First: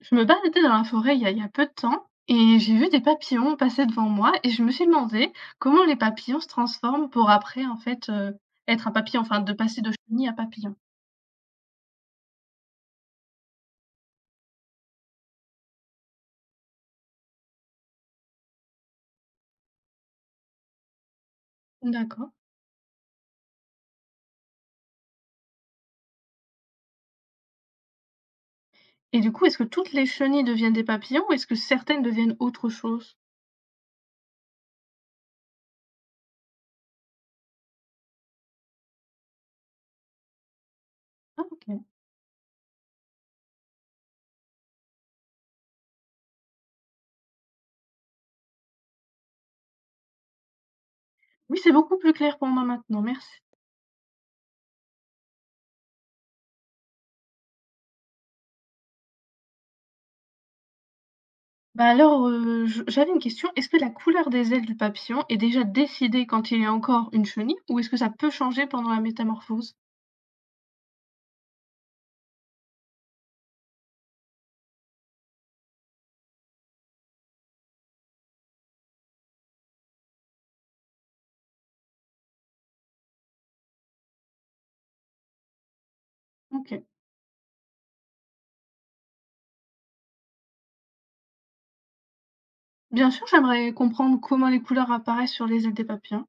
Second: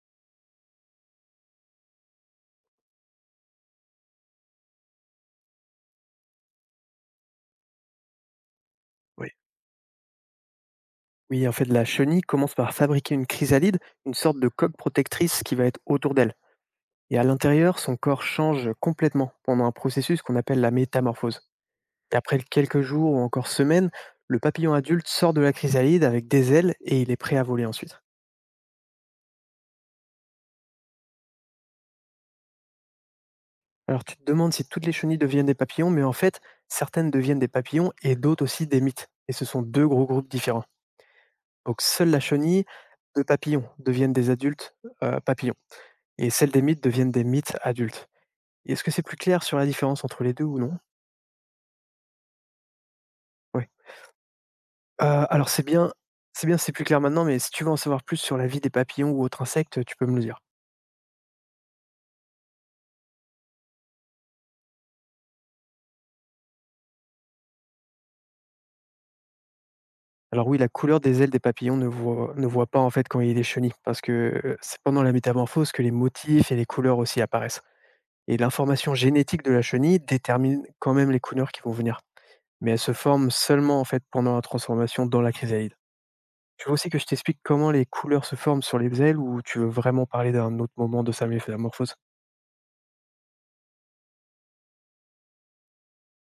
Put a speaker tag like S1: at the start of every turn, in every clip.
S1: Je me baladais dans la forêt il y a peu de temps et j'ai vu des papillons passer devant moi et je me suis demandé comment les papillons se transforment pour après en fait être un papillon,
S2: Oui.
S1: enfin de passer de chenille à papillon.
S2: Oui, en fait, la chenille commence par fabriquer une chrysalide, une sorte de coque protectrice qui va être autour d'elle. Et à l'intérieur, son corps change complètement pendant un processus qu'on appelle la métamorphose. Et
S1: D'accord.
S2: après quelques jours ou encore semaines, le papillon adulte sort de la chrysalide avec des ailes et il est prêt à voler ensuite.
S1: Et du coup, est-ce que toutes les chenilles deviennent des papillons ou est-ce que certaines deviennent autre chose?
S2: Alors tu te demandes si toutes les chenilles deviennent des papillons, mais en fait, certaines deviennent des papillons et d'autres aussi des mythes. Et ce sont deux gros groupes différents.
S1: Ah, ok.
S2: Donc seule la chenille de papillons deviennent des adultes papillons. Et celles des mythes deviennent des mythes adultes. Est-ce que c'est plus clair sur la différence entre les 2 ou non?
S1: Oui, c'est beaucoup plus clair pour moi maintenant, merci.
S2: Oui. Alors c'est bien, c'est plus clair maintenant, mais si tu veux en savoir plus sur la vie des papillons ou autres insectes, tu peux me le dire.
S1: Bah alors, j'avais une question. Est-ce que la couleur des ailes du papillon est déjà décidée quand il est encore une chenille ou est-ce que ça peut changer pendant la métamorphose?
S2: Alors oui, la couleur des ailes des papillons ne voit pas en fait quand il y a des chenilles, parce que, c'est pendant la métamorphose que les motifs et les couleurs aussi apparaissent. Et l'information génétique de la chenille détermine quand même les couleurs qui vont venir, mais elles se forment seulement en fait pendant la transformation dans la chrysalide. Tu
S1: Ok.
S2: veux aussi que je t'explique comment les couleurs se forment sur les ailes ou tu veux vraiment parler d'un autre moment de sa métamorphose?
S1: Bien sûr, j'aimerais comprendre comment les couleurs apparaissent sur les ailes des papillons.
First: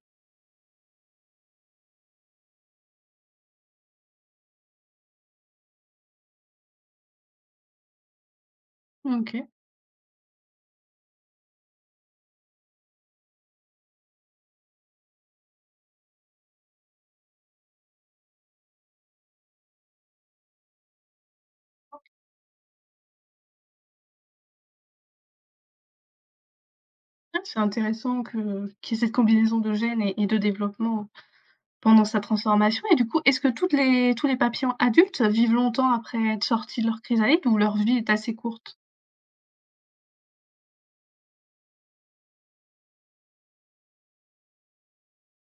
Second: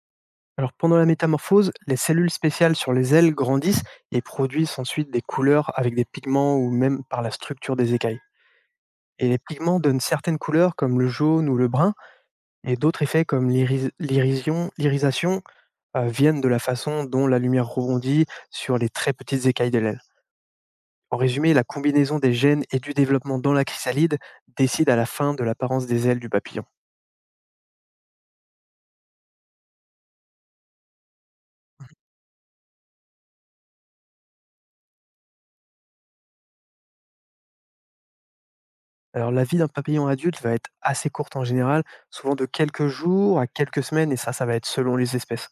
S2: Alors pendant la métamorphose, les cellules spéciales sur les ailes grandissent et produisent ensuite des couleurs avec des pigments ou même par la structure des écailles. Et les
S1: OK.
S2: pigments donnent certaines couleurs comme le jaune ou le brun et d'autres effets comme l'irisation viennent de la façon dont la lumière rebondit sur les très petites écailles de l'aile. En résumé, la combinaison des gènes et du développement dans la chrysalide décide à la fin de l'apparence des ailes du papillon.
S1: Ah, c'est intéressant que qu'il y ait cette combinaison de gènes et de développement pendant sa transformation et du coup, est-ce que toutes les tous les papillons adultes vivent longtemps après être sortis de leur chrysalide ou leur vie est assez courte?
S2: Alors la vie d'un papillon adulte va être assez courte en général, souvent de quelques jours à quelques semaines, et ça va être selon les espèces.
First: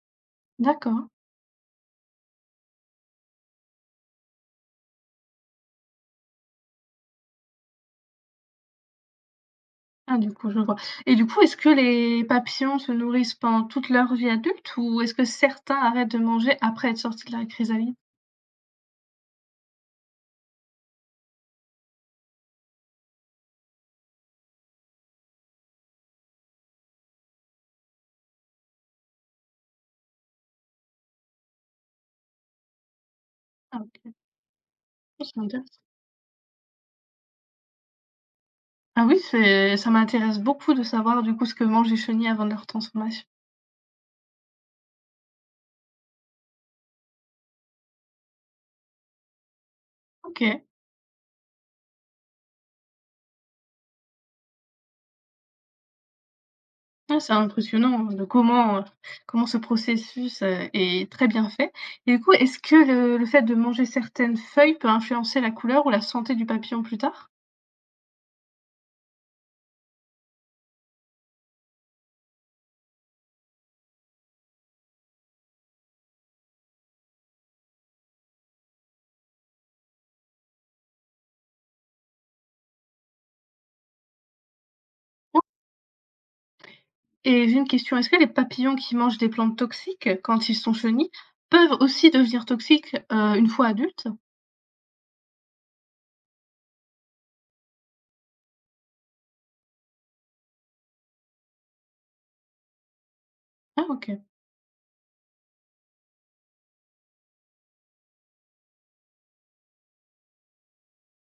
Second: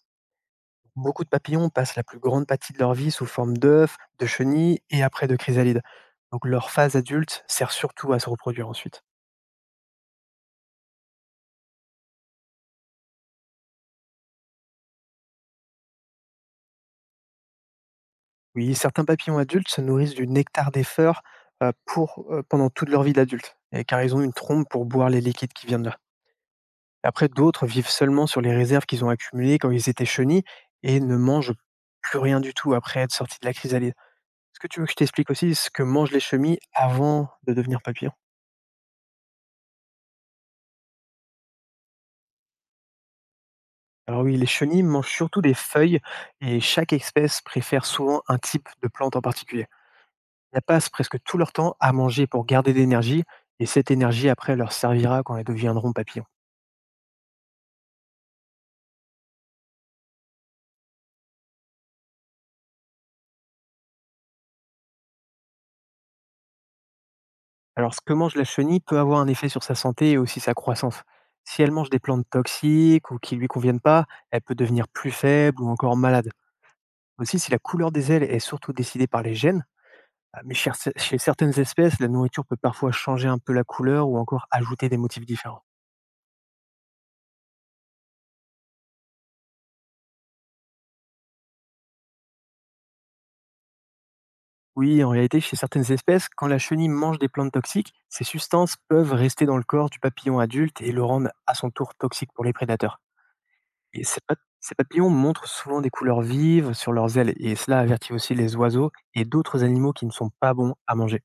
S1: D'accord.
S2: Beaucoup de papillons passent la plus grande partie de leur vie sous forme d'œufs, de chenilles et après de chrysalides. Donc leur phase adulte sert surtout à se reproduire ensuite.
S1: Ah, du coup, je vois et du coup, est-ce que les papillons se nourrissent pendant toute leur vie adulte ou est-ce que certains arrêtent de manger après être sortis de la chrysalide?
S2: Oui, certains papillons adultes se nourrissent du nectar des fleurs pendant toute leur vie d'adulte, et car ils ont une trompe pour boire les liquides qui viennent de là. Après, d'autres vivent seulement sur les réserves qu'ils ont accumulées quand ils étaient chenilles et ne mangent plus rien du tout après être sortis de la
S1: Ah,
S2: chrysalide.
S1: OK.
S2: Est-ce que tu veux que je
S1: Ah,
S2: t'explique
S1: c'est
S2: aussi
S1: intéressant.
S2: ce que mangent les chenilles avant de devenir papillons?
S1: Ah oui, c'est ça m'intéresse beaucoup de savoir, du coup, ce que mangent les chenilles avant leur transformation.
S2: Alors oui, les chenilles mangent surtout des feuilles et chaque espèce préfère souvent un type de plante en particulier. Elles
S1: OK.
S2: passent presque tout leur temps à manger pour garder de l'énergie et cette énergie après leur servira quand elles deviendront papillons.
S1: Ah, c'est impressionnant hein, de comment, comment ce processus, est très bien fait et du coup, est-ce que le fait de manger certaines feuilles peut influencer la couleur ou la santé du papillon plus tard?
S2: Alors ce que mange la chenille peut avoir un effet sur sa santé et aussi sa croissance. Si elle mange des plantes toxiques ou qui lui conviennent pas, elle peut devenir plus faible ou encore malade. Aussi, si la couleur des ailes est surtout décidée par les gènes, ah, mais cher chez certaines espèces, la nourriture peut parfois changer un peu la couleur ou encore ajouter des motifs différents.
S1: Et j'ai une question, est-ce que les papillons qui mangent des plantes toxiques quand ils sont chenilles peuvent aussi devenir toxiques, une fois adultes?
S2: Oui, en réalité, chez certaines espèces, quand la chenille mange des plantes toxiques, ces substances peuvent rester dans le corps du papillon adulte et le rendre à son tour toxique pour les prédateurs.
S1: Ah,
S2: Et
S1: OK.
S2: ces papillons montrent souvent des couleurs vives sur leurs ailes et cela avertit aussi les oiseaux et d'autres animaux qui ne sont pas bons à manger.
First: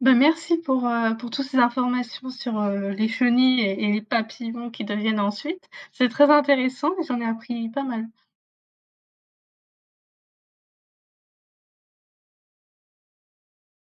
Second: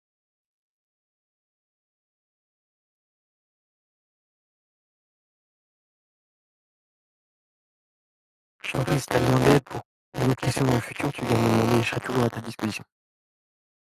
S1: Bah, merci pour toutes ces informations sur, les chenilles et les papillons qui deviennent ensuite. C'est très intéressant et j'en ai appris pas mal.
S2: Je t'en prie, si t'as besoin d'aide pour une autre question dans le futur, tu viens me demander, je serai toujours à ta disposition.